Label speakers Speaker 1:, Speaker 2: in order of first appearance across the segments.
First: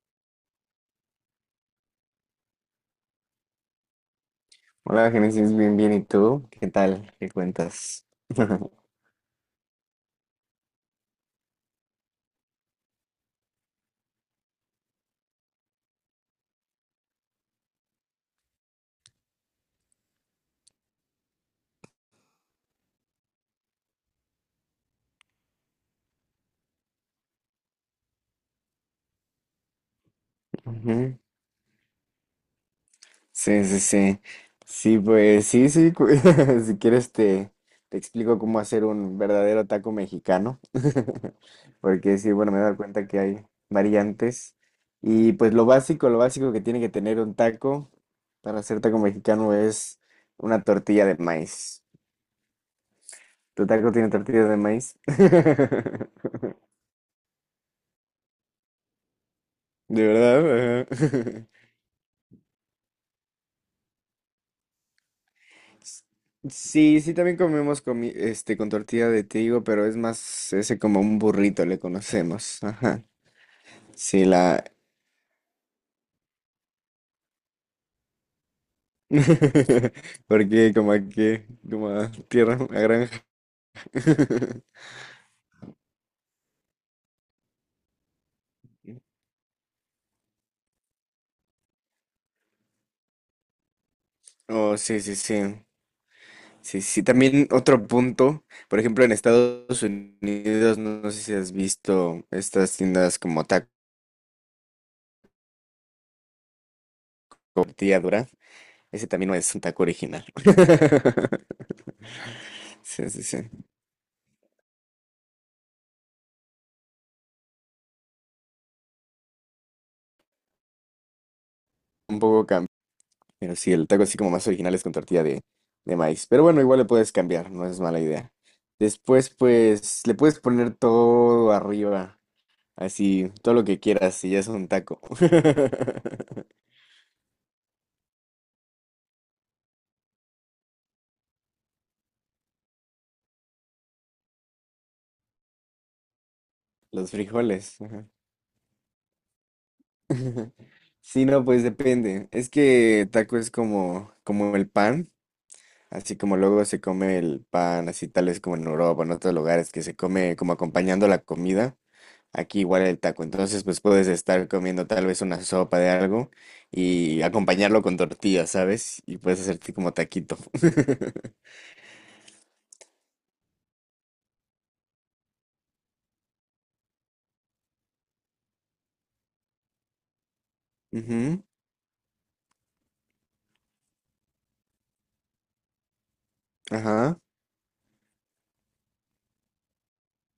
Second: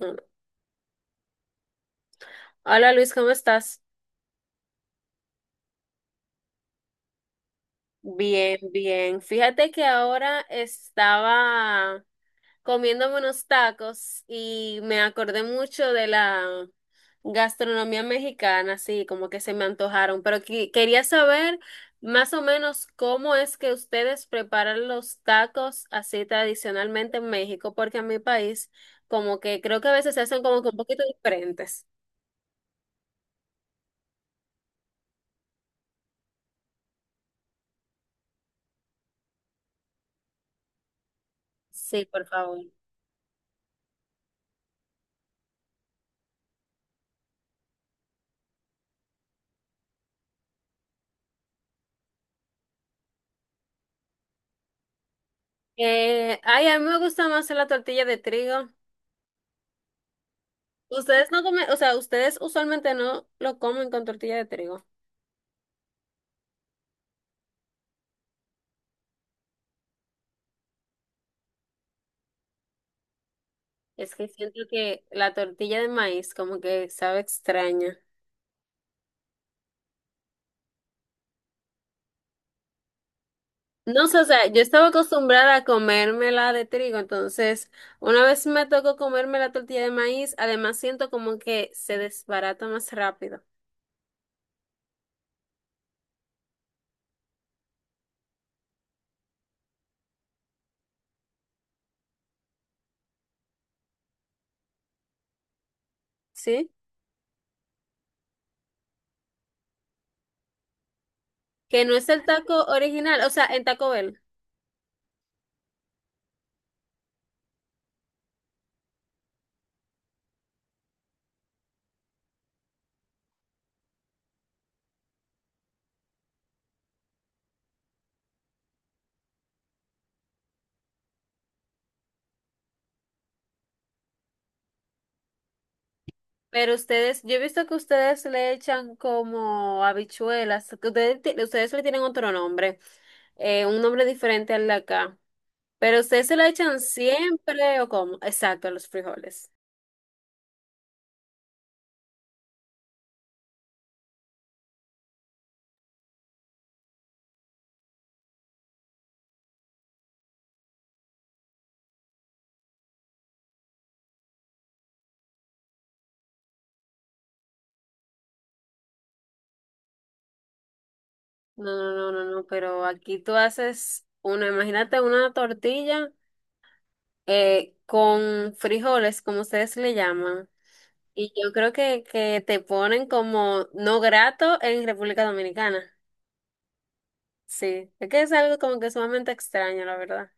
Speaker 1: Uno. Hola Luis, ¿cómo estás?
Speaker 2: Hola, Génesis, bien, bien. ¿Y tú? ¿Qué tal? ¿Qué cuentas?
Speaker 1: Bien, bien. Fíjate que ahora estaba comiéndome unos tacos y me acordé mucho de la gastronomía mexicana, así como que se me antojaron, pero quería saber más o menos cómo es que ustedes preparan los tacos así tradicionalmente en México, porque en mi país como que creo que a veces se hacen como que un poquito
Speaker 2: Ujú.
Speaker 1: diferentes.
Speaker 2: Sí, sí, sí. Sí, pues sí, sí. Si quieres, te explico cómo hacer un verdadero taco mexicano.
Speaker 1: Sí,
Speaker 2: Porque
Speaker 1: por
Speaker 2: sí, bueno, me
Speaker 1: favor.
Speaker 2: he dado cuenta que hay variantes. Y pues lo básico que tiene que tener un taco para hacer taco mexicano es una tortilla de maíz. ¿Tu taco tiene tortilla de maíz?
Speaker 1: Ay, a mí me gusta más la tortilla de trigo.
Speaker 2: ¿De verdad?
Speaker 1: Ustedes no
Speaker 2: Ajá.
Speaker 1: comen, o sea, ustedes usualmente no lo comen con tortilla de trigo.
Speaker 2: Sí, sí, también comemos con tortilla de trigo, pero es más ese como un burrito le conocemos. Ajá.
Speaker 1: Es
Speaker 2: Sí,
Speaker 1: que siento
Speaker 2: la...
Speaker 1: que la tortilla de maíz como que sabe extraña.
Speaker 2: Porque como aquí, como a tierra, a granja.
Speaker 1: No sé, o sea, yo estaba acostumbrada a comérmela de trigo, entonces una vez me tocó comerme la tortilla de maíz, además siento como que se desbarata más rápido,
Speaker 2: Oh, sí, sí, sí. Sí, sí. También otro punto, por ejemplo, en Estados Unidos, no sé si has visto estas tiendas como taco
Speaker 1: ¿sí?
Speaker 2: tortilla dura. Ese también no es un taco original.
Speaker 1: Que no es el taco
Speaker 2: Sí,
Speaker 1: original,
Speaker 2: sí,
Speaker 1: o sea, en
Speaker 2: sí.
Speaker 1: Taco Bell.
Speaker 2: Un poco. Pero sí, el taco así como más original es con tortilla de maíz. Pero bueno, igual le puedes cambiar, no es mala idea. Después, pues, le puedes poner todo arriba, así, todo lo que quieras, y ya es un taco.
Speaker 1: Pero ustedes, yo he visto que ustedes le echan como habichuelas, que ustedes le tienen otro nombre, un nombre diferente al de acá. ¿Pero ustedes se la echan
Speaker 2: Los
Speaker 1: siempre
Speaker 2: frijoles,
Speaker 1: o
Speaker 2: ajá.
Speaker 1: cómo? Exacto, a los frijoles.
Speaker 2: Sí, no, pues depende. Es que taco es como el pan, así como luego se come el pan, así tal vez como en Europa, en otros lugares, que se come como acompañando la comida. Aquí igual el taco. Entonces, pues puedes estar comiendo tal vez una sopa de algo y acompañarlo con tortillas, ¿sabes? Y puedes hacerte como taquito.
Speaker 1: No, no, no, no, no, pero aquí tú haces una, imagínate una tortilla con frijoles, como ustedes le llaman. Y
Speaker 2: Ujú.
Speaker 1: yo creo que te ponen como no grato en República Dominicana.
Speaker 2: Ajá.
Speaker 1: Sí, es que es algo como que sumamente extraño, la verdad.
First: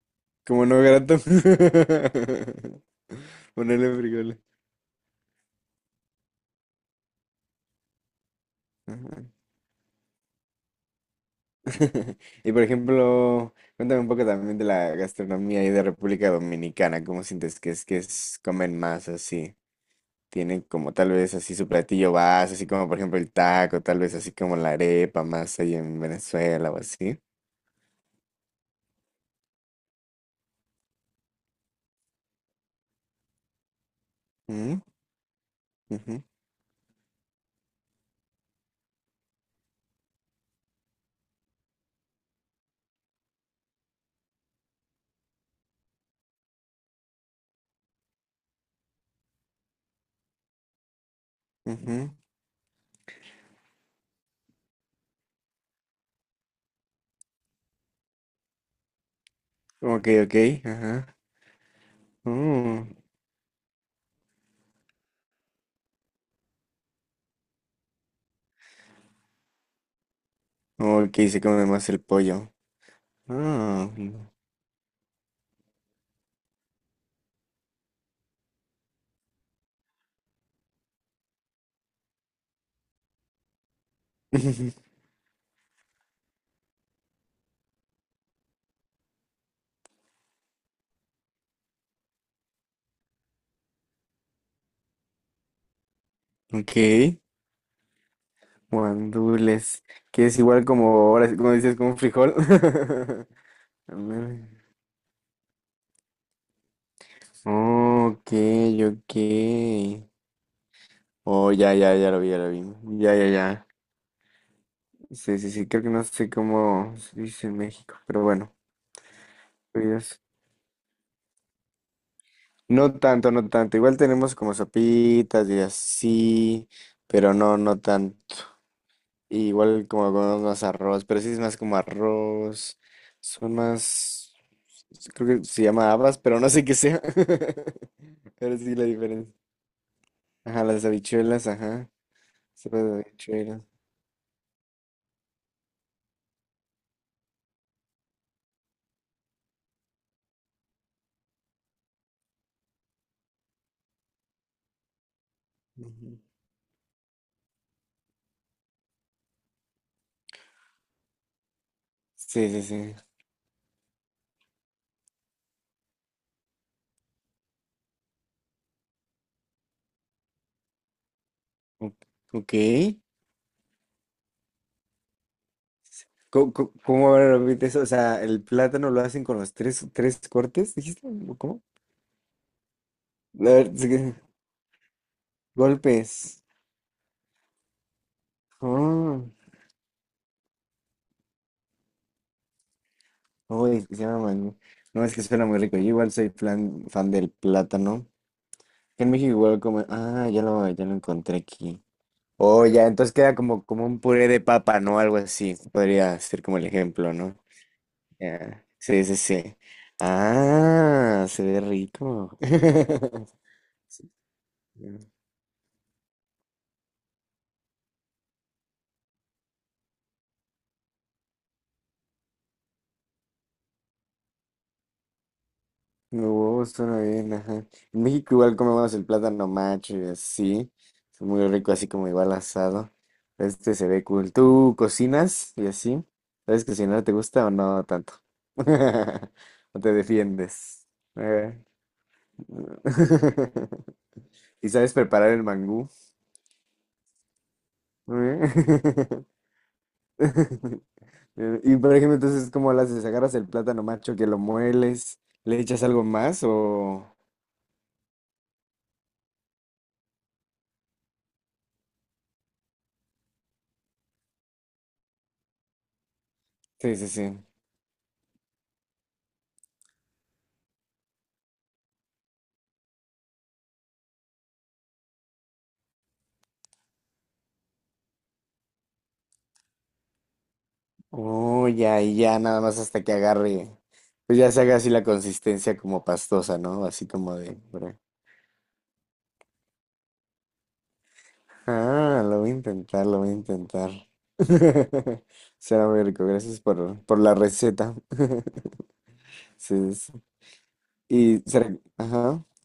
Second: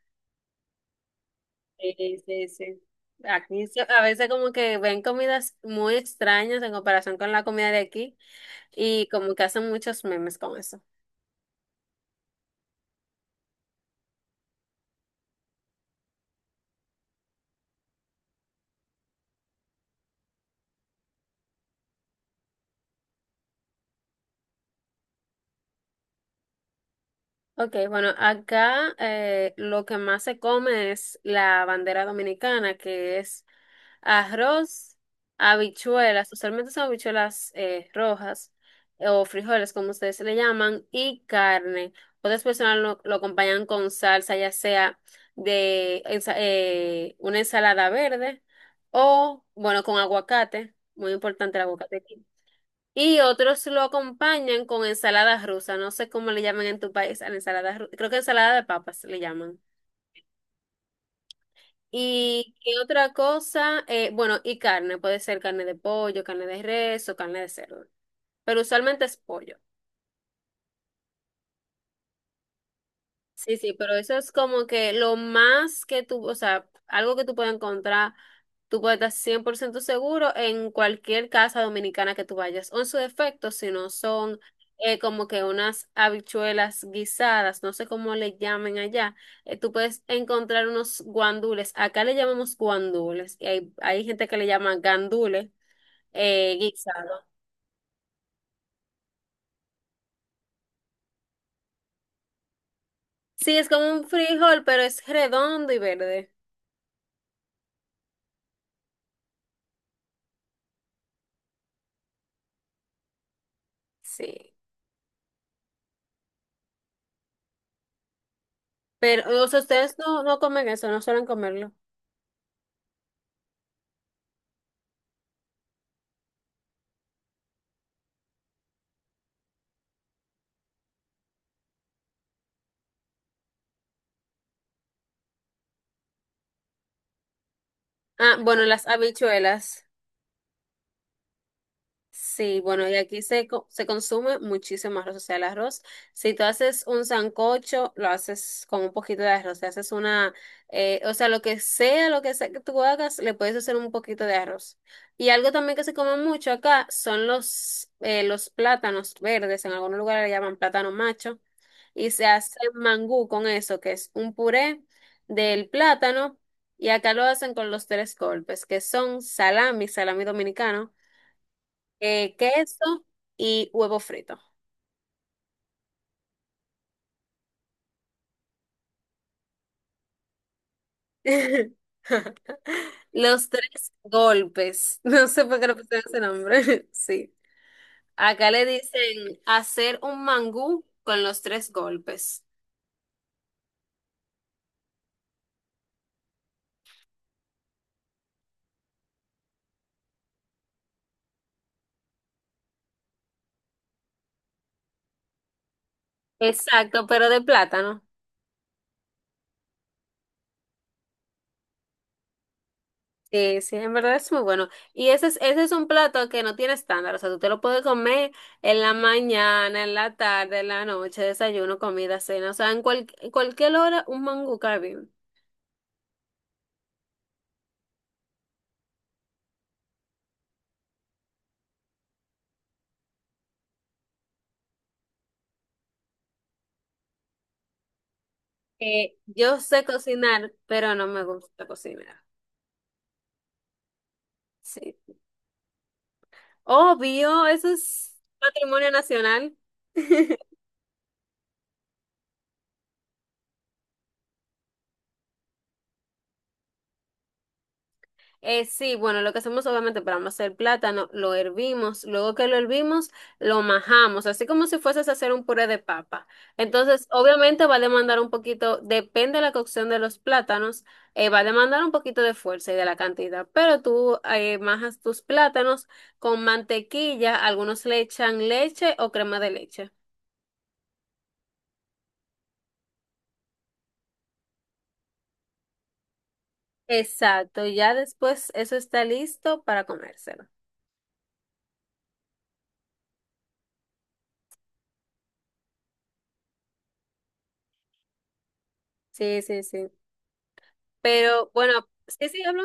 Speaker 2: Como no grato.
Speaker 1: Sí, sí, sí. Aquí
Speaker 2: Ponerle
Speaker 1: a veces
Speaker 2: frijoles.
Speaker 1: como que ven comidas muy extrañas en comparación con la comida de aquí y
Speaker 2: Ajá.
Speaker 1: como que hacen muchos memes con eso.
Speaker 2: Y por ejemplo, cuéntame un poco también de la gastronomía ahí de República Dominicana. ¿Cómo sientes que es comen más así? Tienen como tal vez así su platillo base, así como por ejemplo el taco, tal vez así como la arepa más ahí en Venezuela o así.
Speaker 1: Ok, bueno, acá lo que más se come es la bandera dominicana, que es
Speaker 2: Mm,
Speaker 1: arroz,
Speaker 2: ujú,
Speaker 1: habichuelas, usualmente son habichuelas rojas o frijoles, como ustedes le llaman, y carne. Otras personas lo acompañan con salsa, ya sea de una ensalada verde o, bueno, con aguacate, muy importante el aguacate
Speaker 2: ujú.
Speaker 1: aquí. Y otros lo acompañan con ensalada rusa, no sé cómo le llaman en tu país a la ensalada rusa, creo que ensalada de papas le llaman.
Speaker 2: Ok, ok, ajá.
Speaker 1: ¿Y qué
Speaker 2: Mm.
Speaker 1: otra cosa? Bueno, y carne, puede ser carne de pollo, carne de res o carne de cerdo, pero usualmente es pollo.
Speaker 2: Ok, se come más el pollo.
Speaker 1: Sí, sí,
Speaker 2: Ah,
Speaker 1: pero eso es como que lo más que tú, o sea, algo que tú puedes encontrar, tú puedes estar 100% seguro en cualquier casa dominicana que tú vayas, o en su defecto, si no son como que unas habichuelas guisadas, no sé cómo le llamen allá, tú puedes encontrar unos guandules, acá le llamamos guandules, y hay gente que le llama gandules,
Speaker 2: ok,
Speaker 1: guisado.
Speaker 2: guandules, que es igual como ahora, sí, como dices, como un frijol.
Speaker 1: Sí, es como
Speaker 2: A
Speaker 1: un
Speaker 2: ver.
Speaker 1: frijol, pero es redondo y verde.
Speaker 2: Ok, ok. Oh, ya, ya, ya lo vi, ya lo vi. Ya, ya, ya.
Speaker 1: Sí.
Speaker 2: Sí, sí, sí, creo que no sé cómo se dice en México, pero bueno,
Speaker 1: Pero, o sea, ustedes
Speaker 2: pues,
Speaker 1: no, no comen eso, no suelen comerlo.
Speaker 2: no tanto, no tanto. Igual tenemos como sopitas y así, pero no, no tanto. Igual como comemos más arroz, pero sí es más como arroz. Son más, creo que se llama habas, pero no sé qué sea.
Speaker 1: Ah,
Speaker 2: Pero
Speaker 1: bueno,
Speaker 2: sí la
Speaker 1: las
Speaker 2: diferencia.
Speaker 1: habichuelas.
Speaker 2: Ajá, las habichuelas, ajá.
Speaker 1: Sí,
Speaker 2: Sopa
Speaker 1: bueno,
Speaker 2: de
Speaker 1: y aquí
Speaker 2: habichuelas.
Speaker 1: se consume muchísimo arroz, o sea, el arroz. Si tú haces un sancocho, lo haces con un poquito de arroz. Si haces una, o sea, lo que sea, lo que sea que tú hagas, le puedes hacer un poquito de arroz. Y algo también que se come
Speaker 2: Ujú.
Speaker 1: mucho acá son los plátanos verdes. En algunos lugares le llaman plátano macho, y se
Speaker 2: Sí,
Speaker 1: hace
Speaker 2: sí, sí.
Speaker 1: mangú con eso, que es un puré del plátano, y acá lo hacen con los tres golpes, que son salami, salami dominicano,
Speaker 2: O- Ok.
Speaker 1: queso y huevo frito.
Speaker 2: ¿Cómo, cómo ahora repite eso? O sea, el plátano lo hacen con los tres, tres cortes, ¿dijiste? ¿O ¿cómo? A
Speaker 1: Los
Speaker 2: ver,
Speaker 1: tres golpes. No sé por qué le pusieron ese
Speaker 2: golpes.
Speaker 1: nombre. Sí. Acá le
Speaker 2: Oh,
Speaker 1: dicen hacer un mangú con los tres golpes.
Speaker 2: uy, se llama mangú. No, es que suena muy rico. Yo igual soy fan del plátano. En México igual como... Ah, ya lo encontré aquí. Oh, ya, entonces queda como un puré de papa, ¿no? Algo así. Podría ser como el
Speaker 1: Exacto,
Speaker 2: ejemplo,
Speaker 1: pero
Speaker 2: ¿no?
Speaker 1: de plátano.
Speaker 2: Ya. Sí, sí, sí. Ah, se ve rico.
Speaker 1: Sí, sí, en verdad es muy bueno. Y ese es un plato que no tiene estándar, o sea, tú te lo puedes comer en la mañana, en la tarde, en la noche, desayuno, comida, cena, o sea, en, en cualquier hora un mangú cae bien.
Speaker 2: No, huevo, suena bien, ajá. En México igual comemos el plátano macho y así. Es muy rico, así como igual asado. Este se ve cool. ¿Tú cocinas y así? ¿Sabes cocinar? ¿Te gusta o no tanto? ¿O
Speaker 1: Yo sé
Speaker 2: te
Speaker 1: cocinar,
Speaker 2: defiendes?
Speaker 1: pero no me
Speaker 2: Eh,
Speaker 1: gusta cocinar.
Speaker 2: ¿Y sabes
Speaker 1: Sí.
Speaker 2: preparar el mangú?
Speaker 1: Obvio, eso es
Speaker 2: Eh,
Speaker 1: patrimonio nacional.
Speaker 2: Y por ejemplo, entonces, ¿cómo las haces? ¿Agarras el plátano macho que lo mueles? ¿Le echas algo más o...?
Speaker 1: Sí, bueno, lo que hacemos obviamente para no hacer plátano, lo hervimos, luego que lo hervimos, lo majamos, así como si fueses a hacer un puré de papa.
Speaker 2: Sí,
Speaker 1: Entonces,
Speaker 2: sí, sí.
Speaker 1: obviamente va a demandar un poquito, depende de la cocción de los plátanos, va a demandar un poquito de fuerza y de la cantidad, pero tú majas tus plátanos con mantequilla, algunos le echan leche o crema de leche.
Speaker 2: Uy, ya, y ya, nada más hasta que agarre, pues ya se haga así la consistencia como pastosa, ¿no? Así como de...
Speaker 1: Exacto, ya después eso está listo para comérselo.
Speaker 2: Ah, lo voy a intentar, lo voy a intentar. Será muy rico, gracias por la receta.
Speaker 1: Sí, sí, sí.
Speaker 2: Sí, sí. Y
Speaker 1: Pero bueno,
Speaker 2: será,
Speaker 1: sí, sí,
Speaker 2: ajá.
Speaker 1: hablo.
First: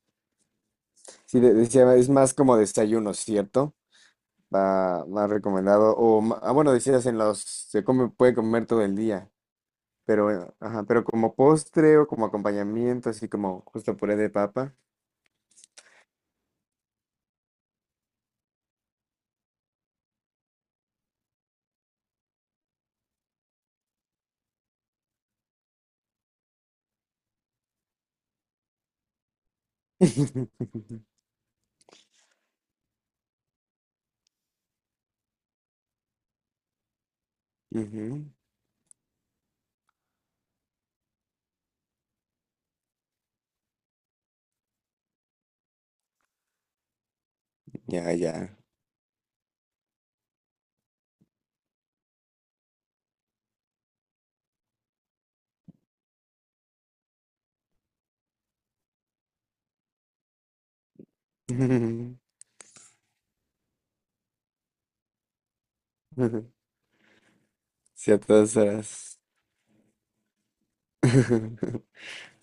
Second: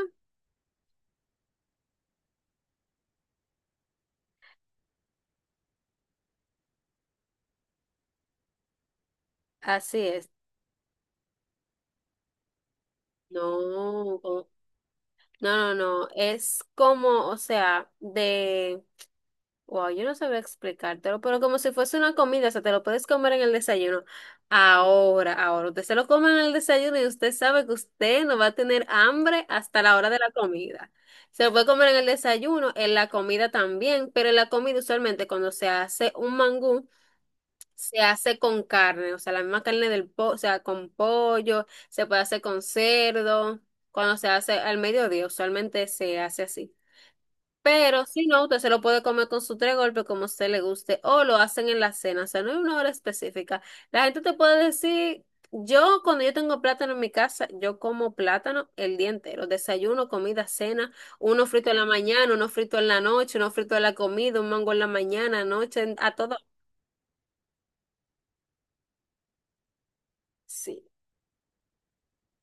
Speaker 2: Sí, decía, es más como desayuno, ¿cierto? Va más recomendado. O, bueno, decías en los, se come, puede comer todo el día.
Speaker 1: Así es.
Speaker 2: Pero, ajá, pero como postre o como acompañamiento, así como justo puré
Speaker 1: No,
Speaker 2: de
Speaker 1: como-
Speaker 2: papa.
Speaker 1: no, no, no, es como, o sea, de, wow, yo no sabía explicártelo, pero como si fuese una comida, o sea, te lo puedes comer en el desayuno. Ahora, ahora, usted se lo come en el desayuno y usted sabe que usted no va a tener hambre hasta la hora de la comida. Se lo puede comer en el desayuno, en la comida también, pero en la comida usualmente cuando se hace un mangú. Se
Speaker 2: Ujú.
Speaker 1: hace con carne, o sea, la misma carne del pollo, o sea, con pollo, se puede hacer con cerdo, cuando se hace al mediodía, usualmente se hace así. Pero
Speaker 2: Ya,
Speaker 1: si no,
Speaker 2: ya.
Speaker 1: usted se lo puede comer con su tres golpes como a usted le guste, o lo hacen en la cena, o sea, no hay una hora específica. La gente te puede decir, yo cuando yo tengo plátano en mi casa, yo como plátano el día entero, desayuno, comida, cena, uno frito en la mañana, uno frito en la noche, uno frito en la comida, un mango en la mañana, noche, a todo.
Speaker 2: Ciertas horas.
Speaker 1: Sí.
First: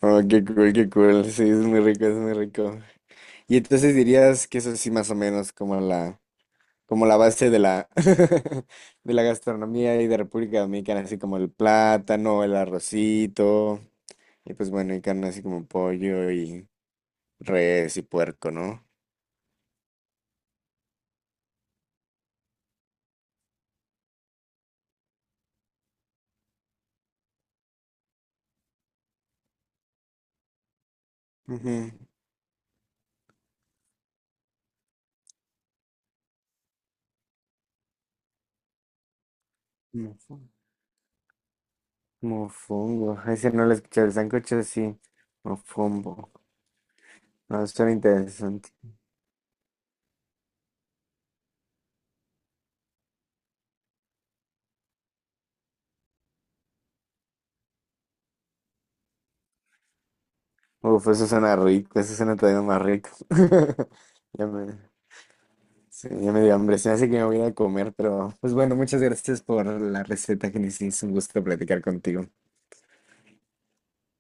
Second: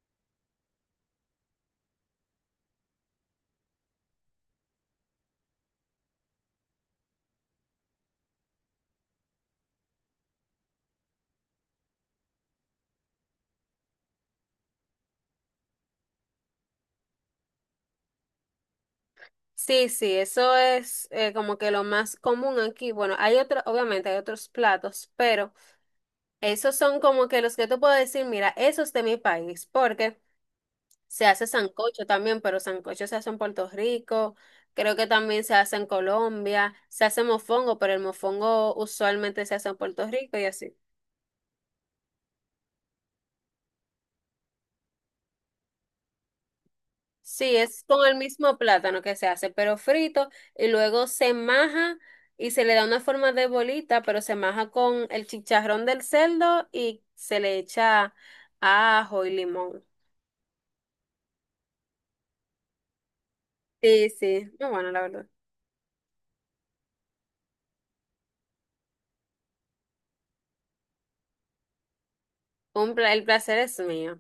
Speaker 2: Oh, qué cool, qué cool. Sí, es muy rico, es muy rico. Y entonces dirías que eso sí más o menos como la base de la, de la gastronomía y de República Dominicana, así como el plátano, el arrocito, y pues bueno, y carne así como pollo y res y puerco, ¿no?
Speaker 1: Sí, sí, eso es como que lo más común aquí. Bueno, hay otro, obviamente hay otros platos, pero esos son como que los que tú puedes decir, mira, esos de mi país, porque se hace sancocho también, pero sancocho se hace en Puerto Rico, creo que también se hace en Colombia, se hace mofongo, pero el mofongo usualmente se hace en Puerto Rico
Speaker 2: Ujú.
Speaker 1: y así.
Speaker 2: Mofongo, ese no lo escuché, el sancocho sí, mofongo,
Speaker 1: Sí,
Speaker 2: no,
Speaker 1: es
Speaker 2: suena
Speaker 1: con el mismo
Speaker 2: interesante,
Speaker 1: plátano que se hace, pero frito, y luego se maja y se le da una forma de bolita, pero se maja con el chicharrón del cerdo y se le echa ajo y limón.
Speaker 2: uf, eso suena rico, eso suena todavía más rico,
Speaker 1: Sí,
Speaker 2: ya
Speaker 1: sí, no,
Speaker 2: me,
Speaker 1: bueno, la verdad.
Speaker 2: sí, ya me dio hambre, se me hace que me voy a ir a comer, pero pues bueno, muchas gracias por, la receta, que Genesis, un gusto platicar contigo.
Speaker 1: El placer es mío.